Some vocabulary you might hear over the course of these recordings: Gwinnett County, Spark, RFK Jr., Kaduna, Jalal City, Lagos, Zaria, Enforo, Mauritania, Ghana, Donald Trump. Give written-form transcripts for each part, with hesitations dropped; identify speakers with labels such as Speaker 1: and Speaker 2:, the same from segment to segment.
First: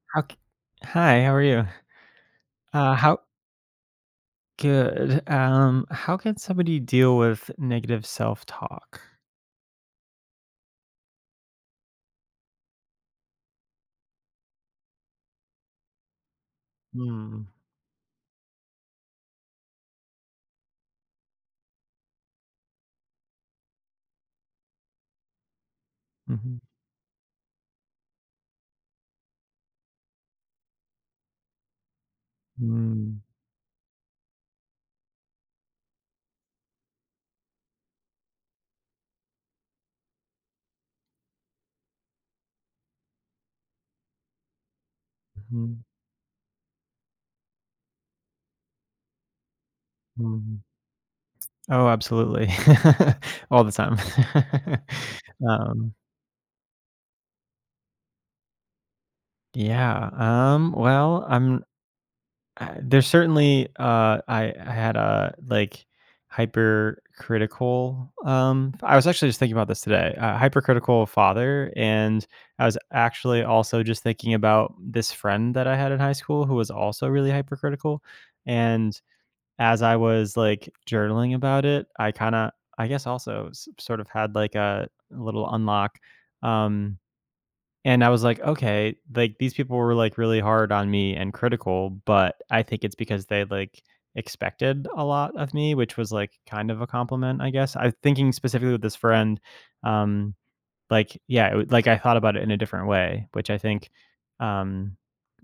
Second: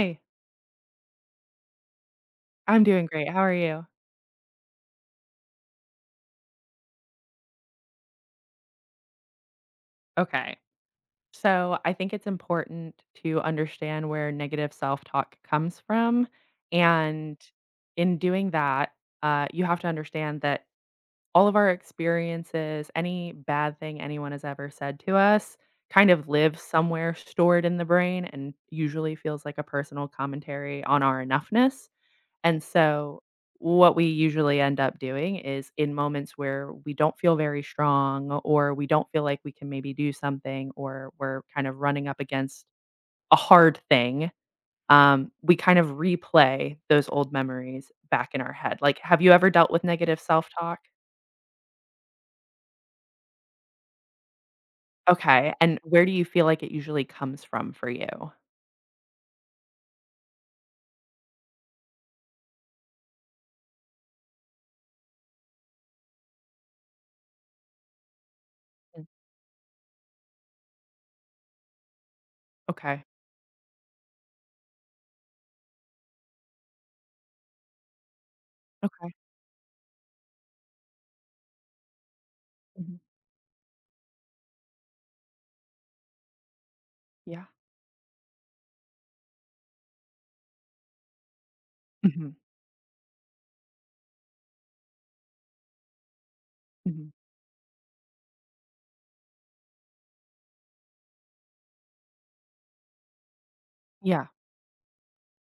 Speaker 1: Hey,
Speaker 2: Ok. Hi, how are you?
Speaker 1: I'm doing
Speaker 2: How
Speaker 1: great. How are you?
Speaker 2: Good. How can somebody deal with negative self-talk?
Speaker 1: Okay. So I think it's important to understand where negative self talk comes from. And
Speaker 2: Mm.
Speaker 1: in doing that, you have to understand that all of our experiences, any bad thing anyone has ever said to us, kind of
Speaker 2: Mhm.
Speaker 1: lives somewhere stored in the brain and usually feels like a personal commentary on our enoughness. And
Speaker 2: Mm.
Speaker 1: so what we usually end up doing is in moments where we don't feel very strong or we don't feel like we can maybe do something or we're kind of running up against a hard thing, we kind
Speaker 2: Mhm.
Speaker 1: of replay those old memories back in our head. Like, have you ever dealt with negative
Speaker 2: Mhm.
Speaker 1: self-talk?
Speaker 2: Oh, absolutely. All the time.
Speaker 1: Okay, and
Speaker 2: Um,
Speaker 1: where do you feel like it usually comes from for you?
Speaker 2: yeah, well, I'm There's certainly I had a, like, hypercritical, I was
Speaker 1: Mm.
Speaker 2: actually just thinking about this today, a hypercritical father, and I was
Speaker 1: Okay.
Speaker 2: actually also just thinking about this friend that I had in high school who was also really hypercritical, and
Speaker 1: Okay.
Speaker 2: as I was, like, journaling about it, I kinda I
Speaker 1: Mhm.
Speaker 2: guess also s sort of had, like, a little unlock, um
Speaker 1: Yeah.
Speaker 2: and I was like, "Okay, like, these people were, like, really hard on me and critical,
Speaker 1: Mhm.
Speaker 2: but I think it's because they, like, expected a lot of me," which was, like, kind of a
Speaker 1: Mhm.
Speaker 2: compliment, I guess. I thinking specifically with this friend, um, like, yeah, like, I thought about it in a different way, which I think,
Speaker 1: Yeah.
Speaker 2: um,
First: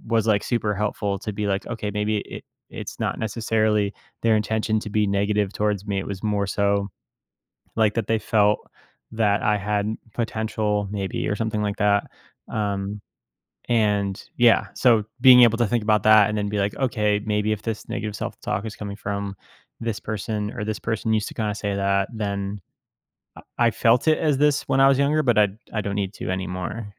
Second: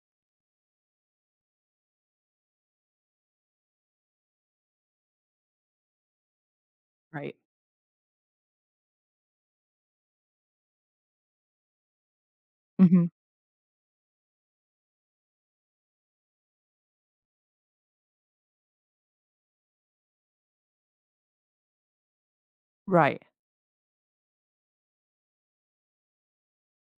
Speaker 2: was, like, super helpful to be like, "Okay, maybe it's not necessarily their intention to be negative towards me." It was more so,
Speaker 1: Right.
Speaker 2: like, that they felt that I had potential maybe or something like that, um,
Speaker 1: Mhm.
Speaker 2: and yeah, so being able to think about that and then be like, okay, maybe if this negative self talk is coming from this person or this person used to kind of say that, then
Speaker 1: Right.
Speaker 2: I felt it as this when I was younger, but I don't need to anymore.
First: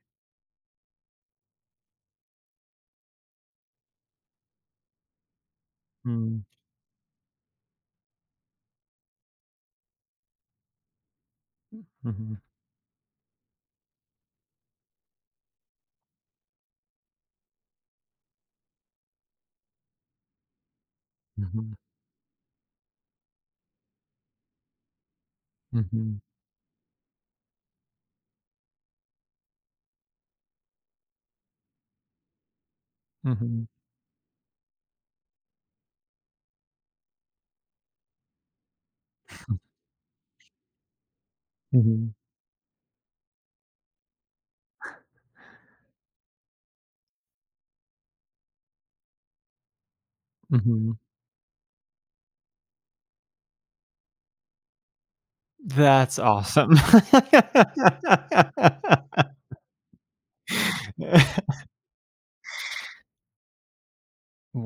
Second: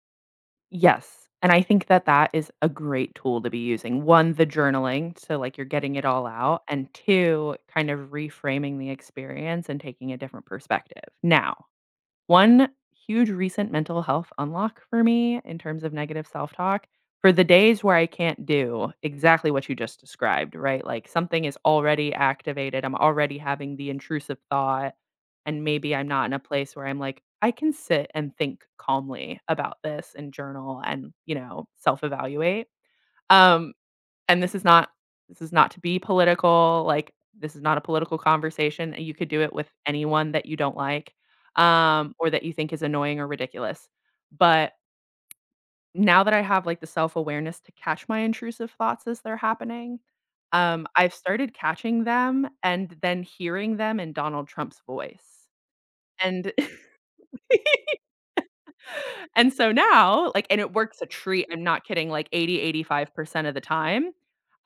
Speaker 1: Yes, and I think that that is a great tool to be using. 1, the journaling, so, like, you're getting it all
Speaker 2: Mm,
Speaker 1: out, and 2, kind of reframing the experience and taking a different perspective. Now
Speaker 2: mhm,
Speaker 1: one huge recent mental health unlock for me in terms of negative self-talk, for the days where I can't do exactly what you just described, right? Like something is
Speaker 2: mhm,
Speaker 1: already activated. I'm already having the intrusive thought and maybe I'm
Speaker 2: mhm,
Speaker 1: not in a place where I'm like, I can sit and think calmly about this and journal and, you know, self-evaluate.
Speaker 2: mhm,
Speaker 1: Um and this is not to be political, like, this is not a political conversation, and you could do it with anyone that you don't like,
Speaker 2: mhm,
Speaker 1: or that you think is annoying or ridiculous. But now that I have, like, the self-awareness to catch my intrusive thoughts as they're happening,
Speaker 2: mhm.
Speaker 1: I've started catching them and then hearing them in Donald Trump's voice.
Speaker 2: That's
Speaker 1: And
Speaker 2: awesome.
Speaker 1: and so now, like and it works a treat, I'm not kidding, like 80, 85% of the time,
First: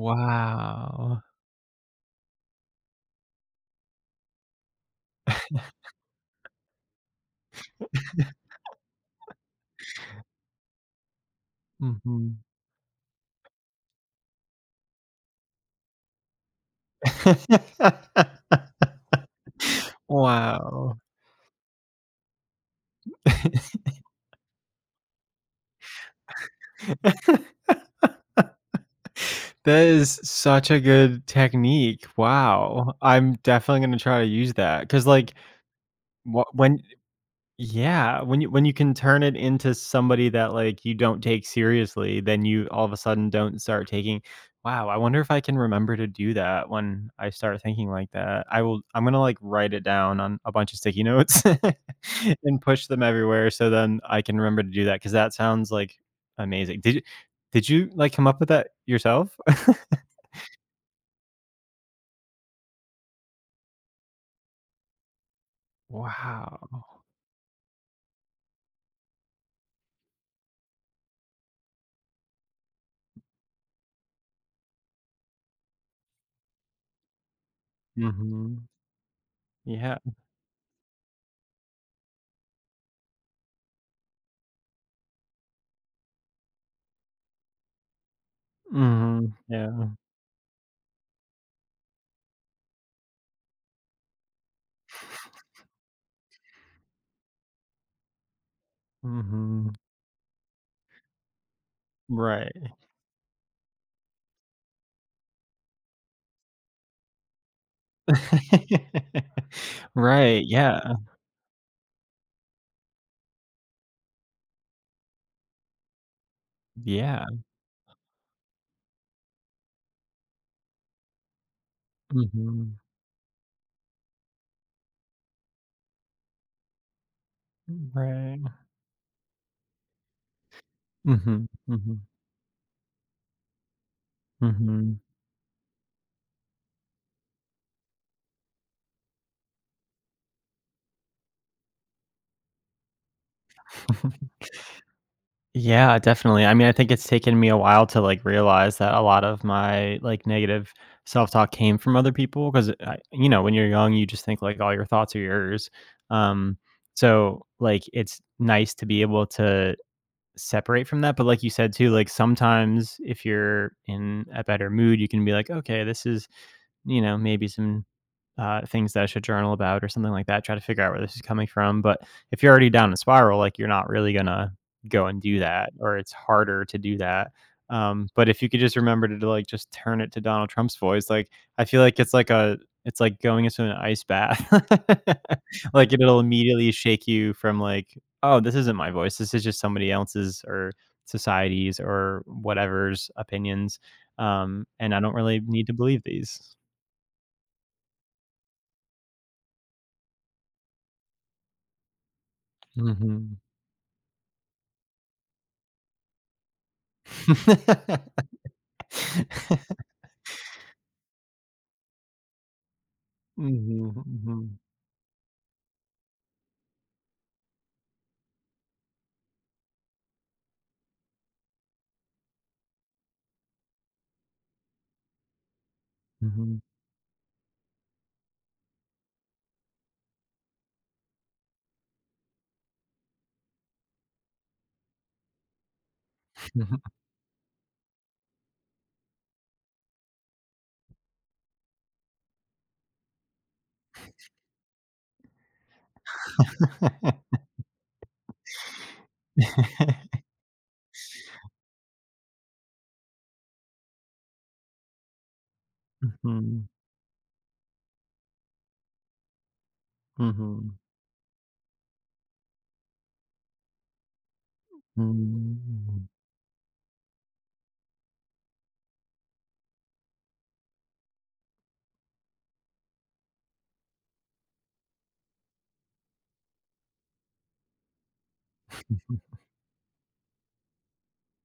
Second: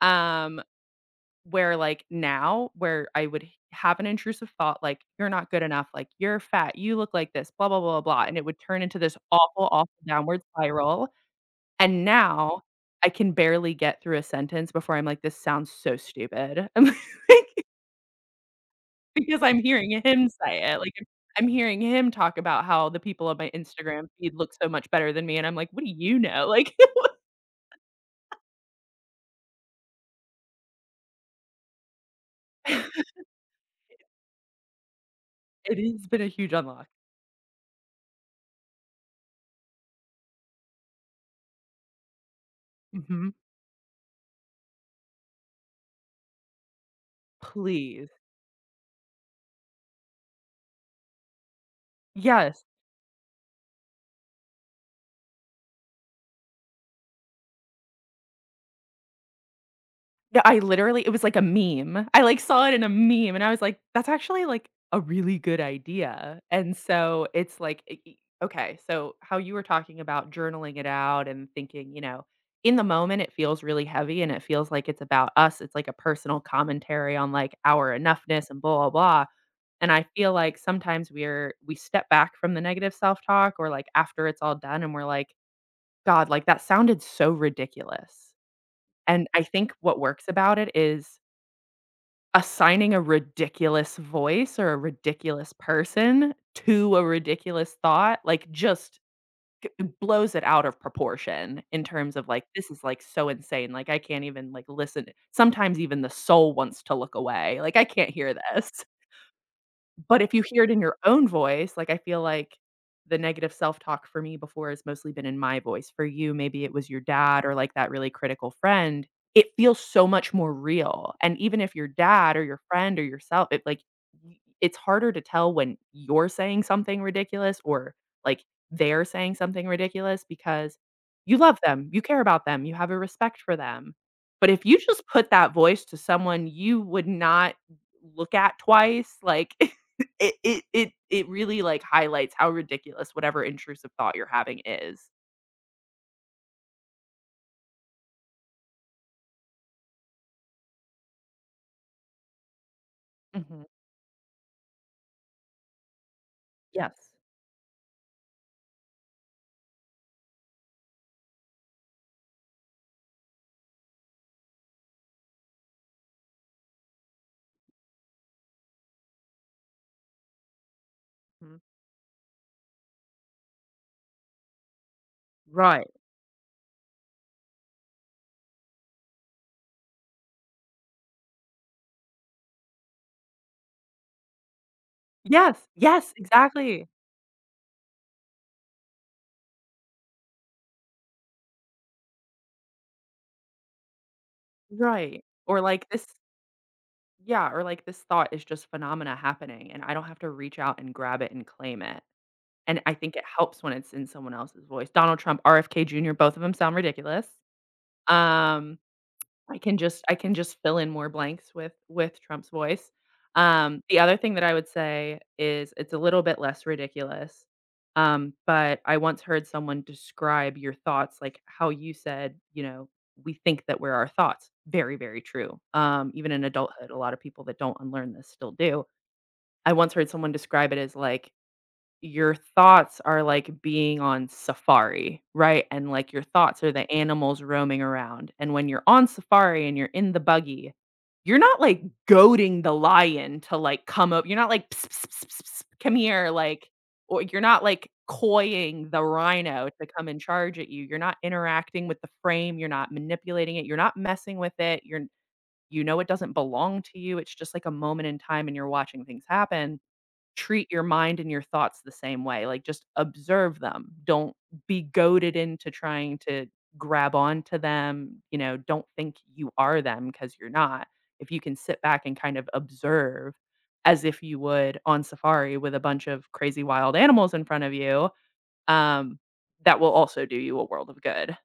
Speaker 1: um where, like, now where I would h have an intrusive thought, like, "You're not good enough," like, "You're fat, you look like this, blah, blah, blah, blah," and it would turn into this awful, awful downward spiral, and
Speaker 2: Mhm.
Speaker 1: now I can barely get through a sentence before I'm like, "This sounds so stupid." I'm like because I'm hearing him say it, like,
Speaker 2: Wow.
Speaker 1: I'm hearing him talk about how the people on my Instagram feed look so much better than me, and I'm like, "What do you know?" Like,
Speaker 2: That is such a good technique. Wow. I'm definitely gonna try to use that. Cause like,
Speaker 1: it has been a
Speaker 2: wh
Speaker 1: huge
Speaker 2: when
Speaker 1: unlock.
Speaker 2: yeah, when you can turn it into somebody that, like, you don't take seriously, then you all of a sudden
Speaker 1: Mhm.
Speaker 2: don't start taking wow, I wonder if I can remember to do that when I start thinking
Speaker 1: Please.
Speaker 2: like that. I'm gonna, like, write it down on a bunch of sticky notes and
Speaker 1: Yes.
Speaker 2: push them everywhere so then I can remember to do that. Cause that sounds, like, amazing. Did you, like, come up with that yourself?
Speaker 1: No, I literally it was like a meme. I, like, saw it in a meme, and I was like, "That's actually, like, a really good idea." And
Speaker 2: Wow.
Speaker 1: so it's like I okay, so how you were talking about journaling it out and thinking, in the moment, it feels really heavy, and it feels like it's about us. It's like a personal commentary on, like, our enoughness and
Speaker 2: Mhm.
Speaker 1: blah, blah, blah, and
Speaker 2: Yeah.
Speaker 1: I feel like sometimes we step back from the negative self-talk or, like, after it's all done, and we're like, "God, like, that sounded so ridiculous." And
Speaker 2: Mhm.
Speaker 1: I think
Speaker 2: Yeah.
Speaker 1: what works about it is assigning a ridiculous voice or a ridiculous person to a ridiculous thought, like, just g
Speaker 2: Mhm.
Speaker 1: blows it out of proportion in terms of, like, this
Speaker 2: Right.
Speaker 1: is, like, so insane, like, I can't even, like, listen sometimes even the soul wants to look away, like, I can't hear this. But if
Speaker 2: Right,
Speaker 1: you hear it in
Speaker 2: yeah.
Speaker 1: your own voice, like, I feel like the negative self-talk for me before has mostly been in my voice. For you, maybe it was your
Speaker 2: Yeah.
Speaker 1: dad or, like, that really critical friend. It feels so much more real, and even if your dad or your
Speaker 2: Mhm.
Speaker 1: friend or yourself, it, like, y it's harder to tell when you're saying something ridiculous or,
Speaker 2: Right.
Speaker 1: like, they're saying something ridiculous because you
Speaker 2: Mhm.
Speaker 1: love them, you
Speaker 2: Mhm.
Speaker 1: care about them, you have a respect for them. But if you
Speaker 2: Mhm.
Speaker 1: just put that voice to someone you would not look at twice, like it really, like, highlights how ridiculous whatever intrusive thought you're having is.
Speaker 2: Yeah, definitely. I mean, I think it's taken me a while to, like, realize that a lot of my, like, negative self-talk came from other people because when
Speaker 1: Mhm.
Speaker 2: you're young, you just think, like, all your thoughts are yours. Um,
Speaker 1: Yes.
Speaker 2: so, like, it's nice to be able to separate from that, but like you said too, like sometimes if you're in a better mood you can be like, okay, this is, maybe some things that I should journal about or something like that. Try to figure out where this is coming
Speaker 1: Mhm.
Speaker 2: from. But if you're already down a spiral, like you're not really gonna go and do that,
Speaker 1: Right.
Speaker 2: or it's harder to do that. But if you could just remember to like just turn it to Donald Trump's voice, like I feel like it's like going into an ice bath.
Speaker 1: Yes,
Speaker 2: Like
Speaker 1: yes,
Speaker 2: it'll immediately
Speaker 1: exactly.
Speaker 2: shake you from like, oh, this isn't my voice. This is just somebody else's or society's or whatever's opinions. And I don't
Speaker 1: Right.
Speaker 2: really
Speaker 1: Or
Speaker 2: need to
Speaker 1: like
Speaker 2: believe
Speaker 1: this
Speaker 2: these.
Speaker 1: yeah, or like this thought is just phenomena happening, and I don't have to reach out and grab it and claim it. And I think it
Speaker 2: hmm
Speaker 1: helps when it's in someone else's voice. Donald Trump, RFK Jr., both of them sound ridiculous. Um I can just fill in more blanks with Trump's voice.
Speaker 2: Mhm,
Speaker 1: The other thing that I
Speaker 2: mhm,
Speaker 1: would say is it's a little bit less ridiculous. But I once heard someone describe your thoughts like how you said, you know, we think that we're our thoughts. Very, very true. Even in
Speaker 2: mhm,
Speaker 1: adulthood, a lot of people that don't unlearn this still do. I once heard someone describe it as like your thoughts are like being on safari, right? And like your thoughts are
Speaker 2: mhm.
Speaker 1: the animals roaming around. And when you're on safari and you're in the buggy, you're not like goading the lion to like come up. You're not like, "Ps, ps, ps, ps, ps, come here, like, or you're not like coying the rhino to come and charge at you. You're not interacting with the frame. You're not manipulating it. You're not messing with it. You're, you know, it doesn't
Speaker 2: Mhm,
Speaker 1: belong to you. It's just like a moment in time and you're watching things happen treat
Speaker 2: mhm.
Speaker 1: your mind and your thoughts the same way, like, just observe them. Don't be goaded into
Speaker 2: Hmm.
Speaker 1: trying to grab onto them, you know, don't think you are them because 'cause you're not. If you can sit back and kind of observe as if you would on safari with a bunch of crazy wild animals in front of you, um, that will also do you a world of good.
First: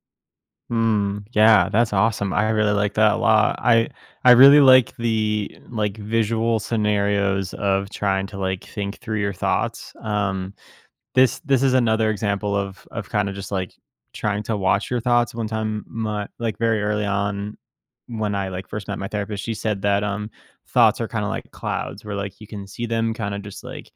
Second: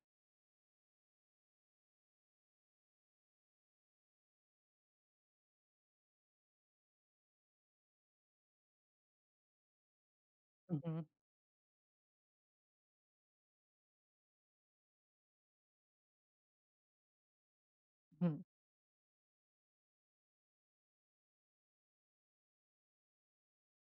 Speaker 2: Yeah, that's awesome, I really like that a lot. I really like the, like, visual scenarios of trying to, like, think through your thoughts.
Speaker 1: Mhm,
Speaker 2: This is another example of kind of just like trying to watch your thoughts. One time, my like very early on when
Speaker 1: mhm,
Speaker 2: I like first met my therapist, she said that thoughts are kind of like clouds where like you can see them kind of just like,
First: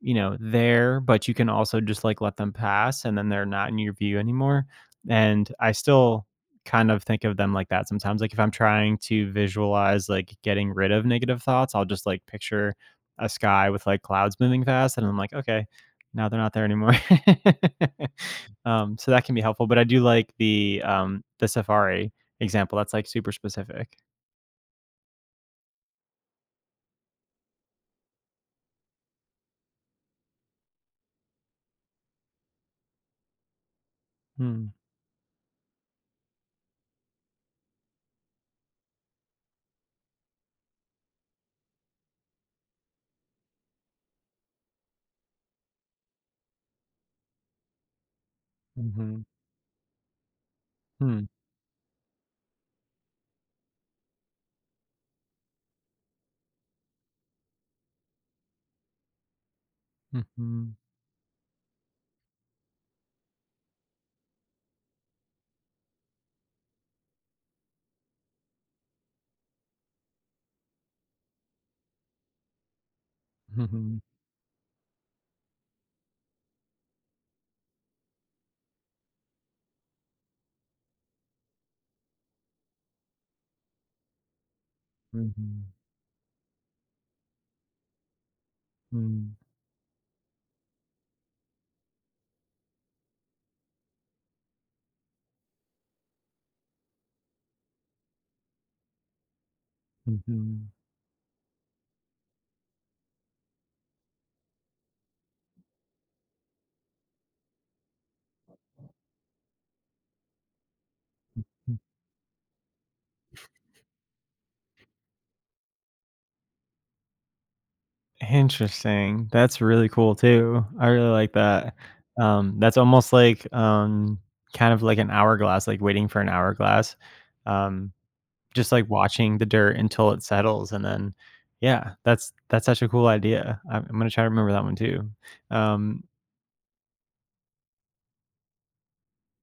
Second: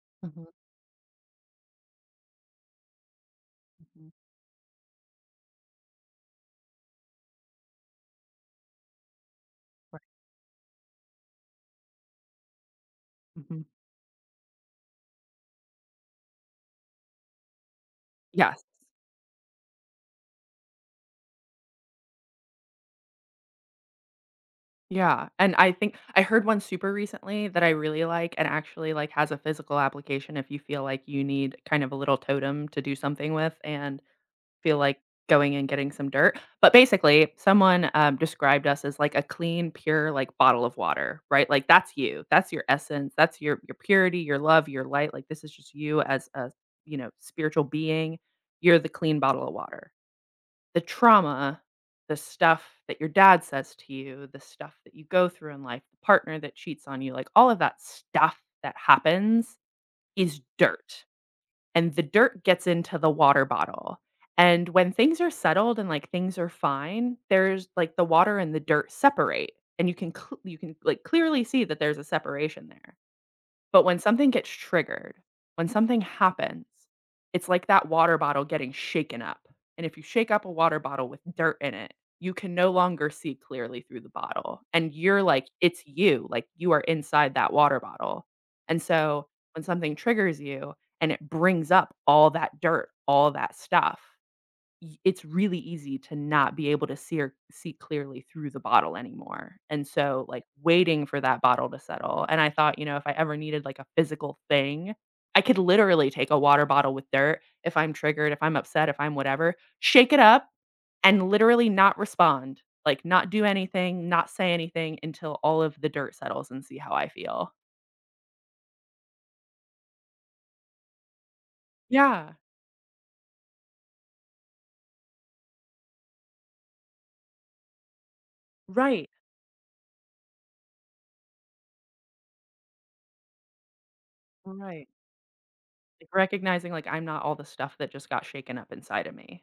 Speaker 2: you know,
Speaker 1: mhm,
Speaker 2: there, but you can also just, like, let them pass, and then they're not in your
Speaker 1: mhm,
Speaker 2: view anymore, and I still kind of think of them like that sometimes, like, if I'm trying to visualize,
Speaker 1: right.
Speaker 2: like, getting rid of negative thoughts, I'll just, like, picture a
Speaker 1: Mhm.
Speaker 2: sky with, like, clouds moving fast, and I'm like, "Okay, now they're not there anymore."
Speaker 1: Yes.
Speaker 2: So that can be helpful, but I do like the safari example. That's, like, super specific.
Speaker 1: Yeah, and I think I heard one super recently that I really like and actually, like, has a physical application if you feel like you need kind of a little totem to do something with and
Speaker 2: Hmm,
Speaker 1: feel like going and getting some dirt. But basically, someone, described us as, like, a clean, pure, like, bottle of water, right? Like, that's you. That's your essence. That's your purity, your love, your light. Like, this is just you as a, you know, spiritual being. You're the clean
Speaker 2: mhm,
Speaker 1: bottle of water, the
Speaker 2: hmm,
Speaker 1: trauma, the stuff that your dad says to you, the stuff that you go through in life, the partner that cheats on you, like all of that stuff that happens is
Speaker 2: mhm,
Speaker 1: dirt. And the dirt gets into the water bottle. And when things are settled and like things are fine, there's like the water and the dirt separate and you can like clearly see that there's a separation there but when
Speaker 2: mhm,
Speaker 1: something gets triggered, when something happens, it's like that water bottle getting shaken up. And if you shake up a water bottle with dirt in it, you can no longer see clearly through the bottle. And you're like,
Speaker 2: mhm,
Speaker 1: it's you, like you are inside that water bottle. And so
Speaker 2: mhm,
Speaker 1: when something triggers you and it brings up all that dirt, all that stuff, it's really easy to not be able to see or see clearly through the bottle anymore. And so like
Speaker 2: mhm.
Speaker 1: waiting for that bottle to settle. And I thought, you know, if I ever needed like a physical thing, I could literally take a water bottle with dirt if I'm triggered, if I'm upset, if I'm whatever, shake it up and literally not respond, like not do anything, not say anything until all of the dirt settles and see how I feel.
Speaker 2: Interesting. That's really cool too. I really like that.
Speaker 1: Yeah,
Speaker 2: That's almost like kind of like an hourglass, like waiting for an hourglass. Um, just like
Speaker 1: right.
Speaker 2: watching the dirt until it settles, and then yeah, that's such a cool idea. I'm gonna try to remember that one
Speaker 1: Right.
Speaker 2: too. Um,
Speaker 1: Like recognizing like I'm not all the stuff that just got shaken up inside of me.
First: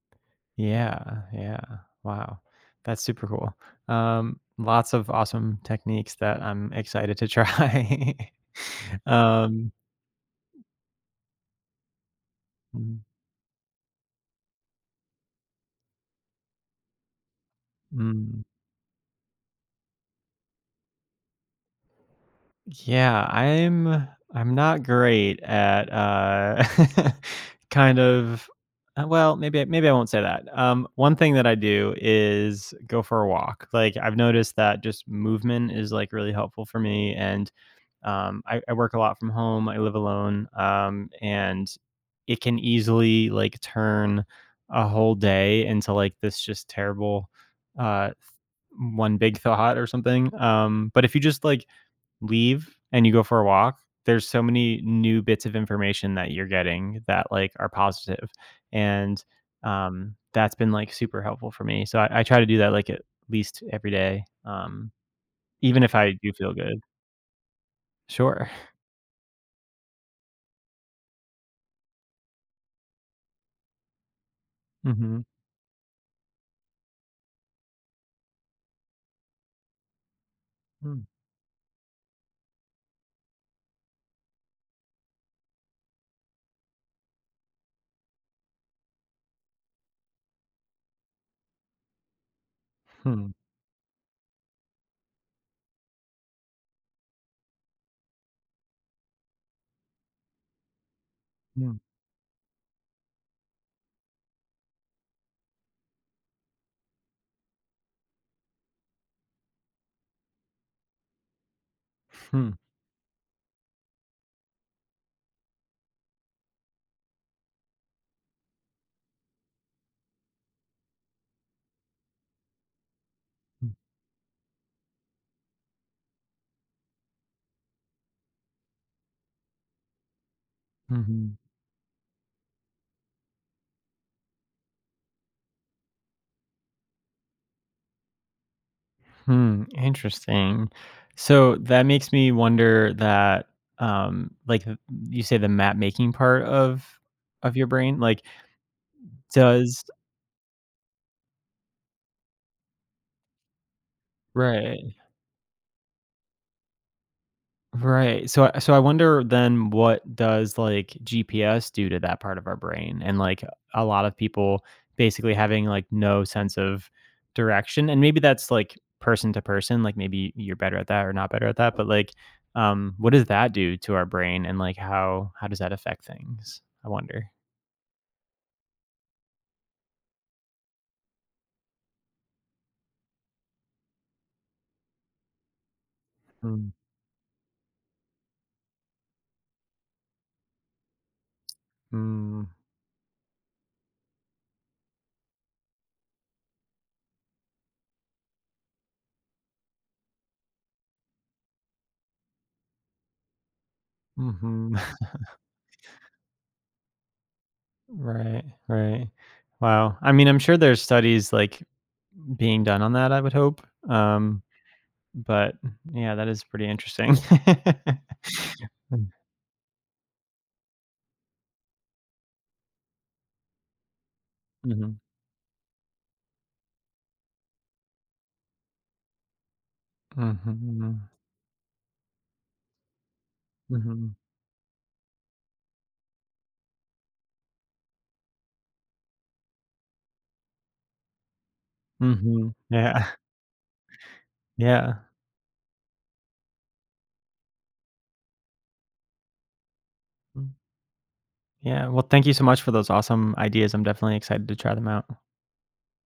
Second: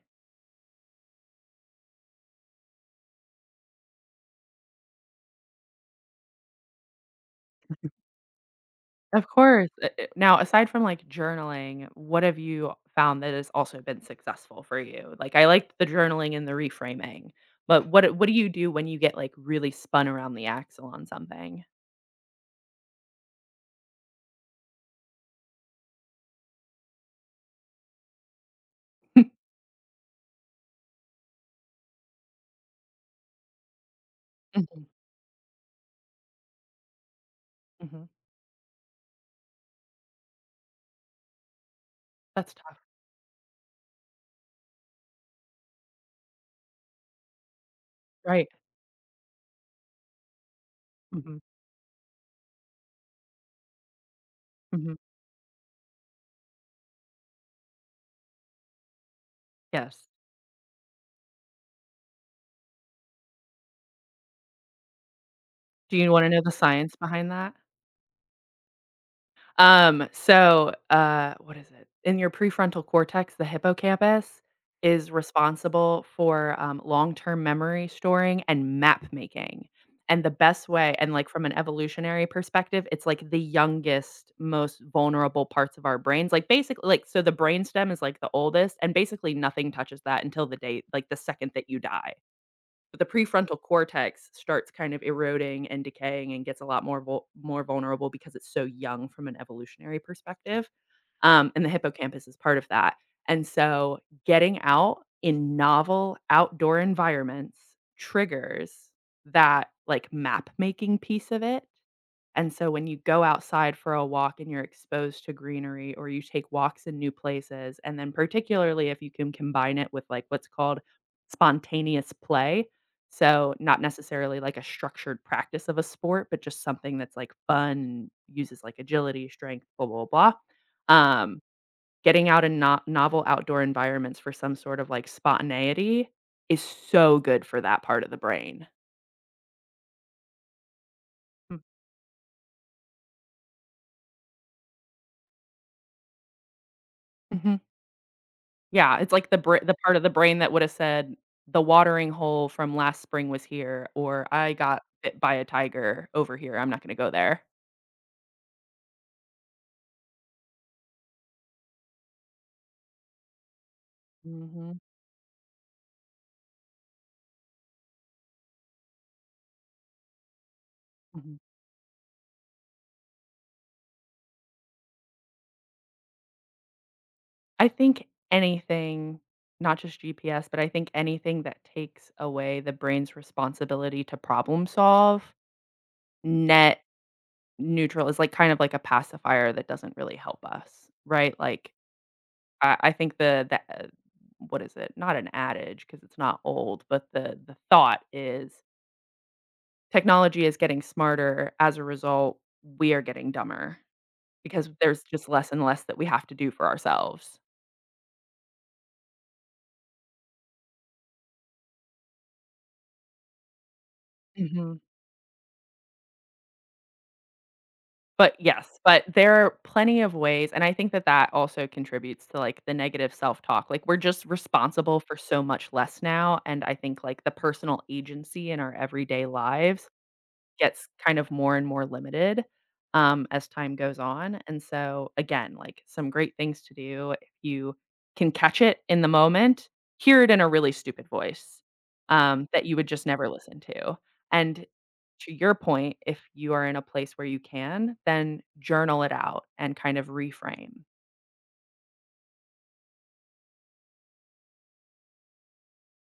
Speaker 2: yeah, yeah. Wow, that's super cool. Lots of awesome techniques that I'm excited to try.
Speaker 1: Of course.
Speaker 2: um,
Speaker 1: Now, aside from, like, journaling, what have you
Speaker 2: mm,
Speaker 1: found that has also been successful for you? Like, I liked the journaling and the reframing, but what do
Speaker 2: mm.
Speaker 1: you do when you get, like, really spun around the axle on something?
Speaker 2: Yeah, I'm not great at, kind of well, maybe I won't say that. One thing that I do is go for a walk. Like, I've noticed that
Speaker 1: Mhm,
Speaker 2: just movement is, like, really helpful for me, and,
Speaker 1: mhm.
Speaker 2: I work a lot from home, I live alone, and it
Speaker 1: That's
Speaker 2: can
Speaker 1: tough,
Speaker 2: easily, like, turn a whole day into, like, this just terrible, uh,
Speaker 1: right.
Speaker 2: one big thought or something, but if you
Speaker 1: Mhm,
Speaker 2: just, like, leave and you go for a walk, there's so many
Speaker 1: mhm.
Speaker 2: new bits of information that you're getting that like are positive, and
Speaker 1: Yes.
Speaker 2: um, that's been like super helpful for me. So I try to do that like at least every day, even if
Speaker 1: Do you
Speaker 2: I
Speaker 1: wanna
Speaker 2: do
Speaker 1: know the
Speaker 2: feel good.
Speaker 1: science behind that?
Speaker 2: Sure.
Speaker 1: What is it? In your prefrontal cortex, the hippocampus is
Speaker 2: Mhm.
Speaker 1: responsible for long term memory storing and map making. And the best way,
Speaker 2: Mm,
Speaker 1: and like from an evolutionary perspective, it's like the youngest, most vulnerable parts of our brains. Like basically, like so the brainstem is like the oldest, and basically nothing touches that until the day, like the second that you die. But the
Speaker 2: hmm,
Speaker 1: prefrontal cortex starts kind of eroding and decaying and gets a lot more vulnerable because it's so young from an evolutionary perspective. And the
Speaker 2: mm,
Speaker 1: hippocampus is part of that. And so getting out in novel outdoor environments triggers that like map making piece of it
Speaker 2: hmm,
Speaker 1: and so when you go outside for a walk and you're exposed to greenery or you take walks in new places, and then particularly if you can combine it with like what's called spontaneous play. So
Speaker 2: mm,
Speaker 1: not necessarily like a structured practice of a sport, but just something that's like fun and uses like agility, strength, blah, blah, blah.
Speaker 2: mhm,
Speaker 1: Um, getting out in novel outdoor environments for some sort of like spontaneity is so good for that part of the brain.
Speaker 2: hmm. Interesting. So that makes me wonder that, like you say, the map making part of
Speaker 1: Mm.
Speaker 2: your brain, like
Speaker 1: Yeah, it's like the
Speaker 2: does
Speaker 1: part of the brain that would've said, "The watering hole from last spring was here," or "I got
Speaker 2: right.
Speaker 1: bit by a tiger over here, I'm not gonna go there."
Speaker 2: Right. So I wonder then, what does, like, GPS do to that part of our brain? And, like, a lot of people
Speaker 1: Mhm,
Speaker 2: basically having, like, no sense of direction, and maybe that's, like, person to person, like, maybe you're better at that or not
Speaker 1: mhm.
Speaker 2: better at that, but, like, what does that do to our brain and, like, how does that affect things? I wonder.
Speaker 1: I think anything, not just GPS, but I think anything that takes away the brain's responsibility to problem solve,
Speaker 2: Mm,
Speaker 1: net neutral is like kind of like a pacifier that doesn't really help us, right? Like,
Speaker 2: mm,
Speaker 1: I think what is it? Not an adage because it's not old, but the thought is technology is getting smarter. As a result, we are getting dumber because
Speaker 2: mhm.
Speaker 1: there's just less and less that we have to do for ourselves.
Speaker 2: Right, right. Wow. I mean, I'm sure there's studies, like, being done on that, I would hope.
Speaker 1: Mhm.
Speaker 2: But yeah, that is pretty interesting.
Speaker 1: But yes, but there are plenty of ways, and I think that that also contributes to, like, the negative self-talk. Like, we're just
Speaker 2: Mhm,
Speaker 1: responsible for so much less now, and I think, like, the personal agency in our everyday lives gets
Speaker 2: mhm,
Speaker 1: kind of more and more limited, as time goes
Speaker 2: mhm,
Speaker 1: on, and so, again, like, some great things to do if you can catch it in the moment, hear it in a really stupid voice,
Speaker 2: mhm,
Speaker 1: that you would just
Speaker 2: yeah,
Speaker 1: never listen to, and
Speaker 2: yeah,
Speaker 1: to your point, if you are in a place where you can, then journal it out and kind of
Speaker 2: mm,
Speaker 1: reframe.
Speaker 2: yeah, well, thank you so much for those awesome ideas, I'm definitely excited to try them out.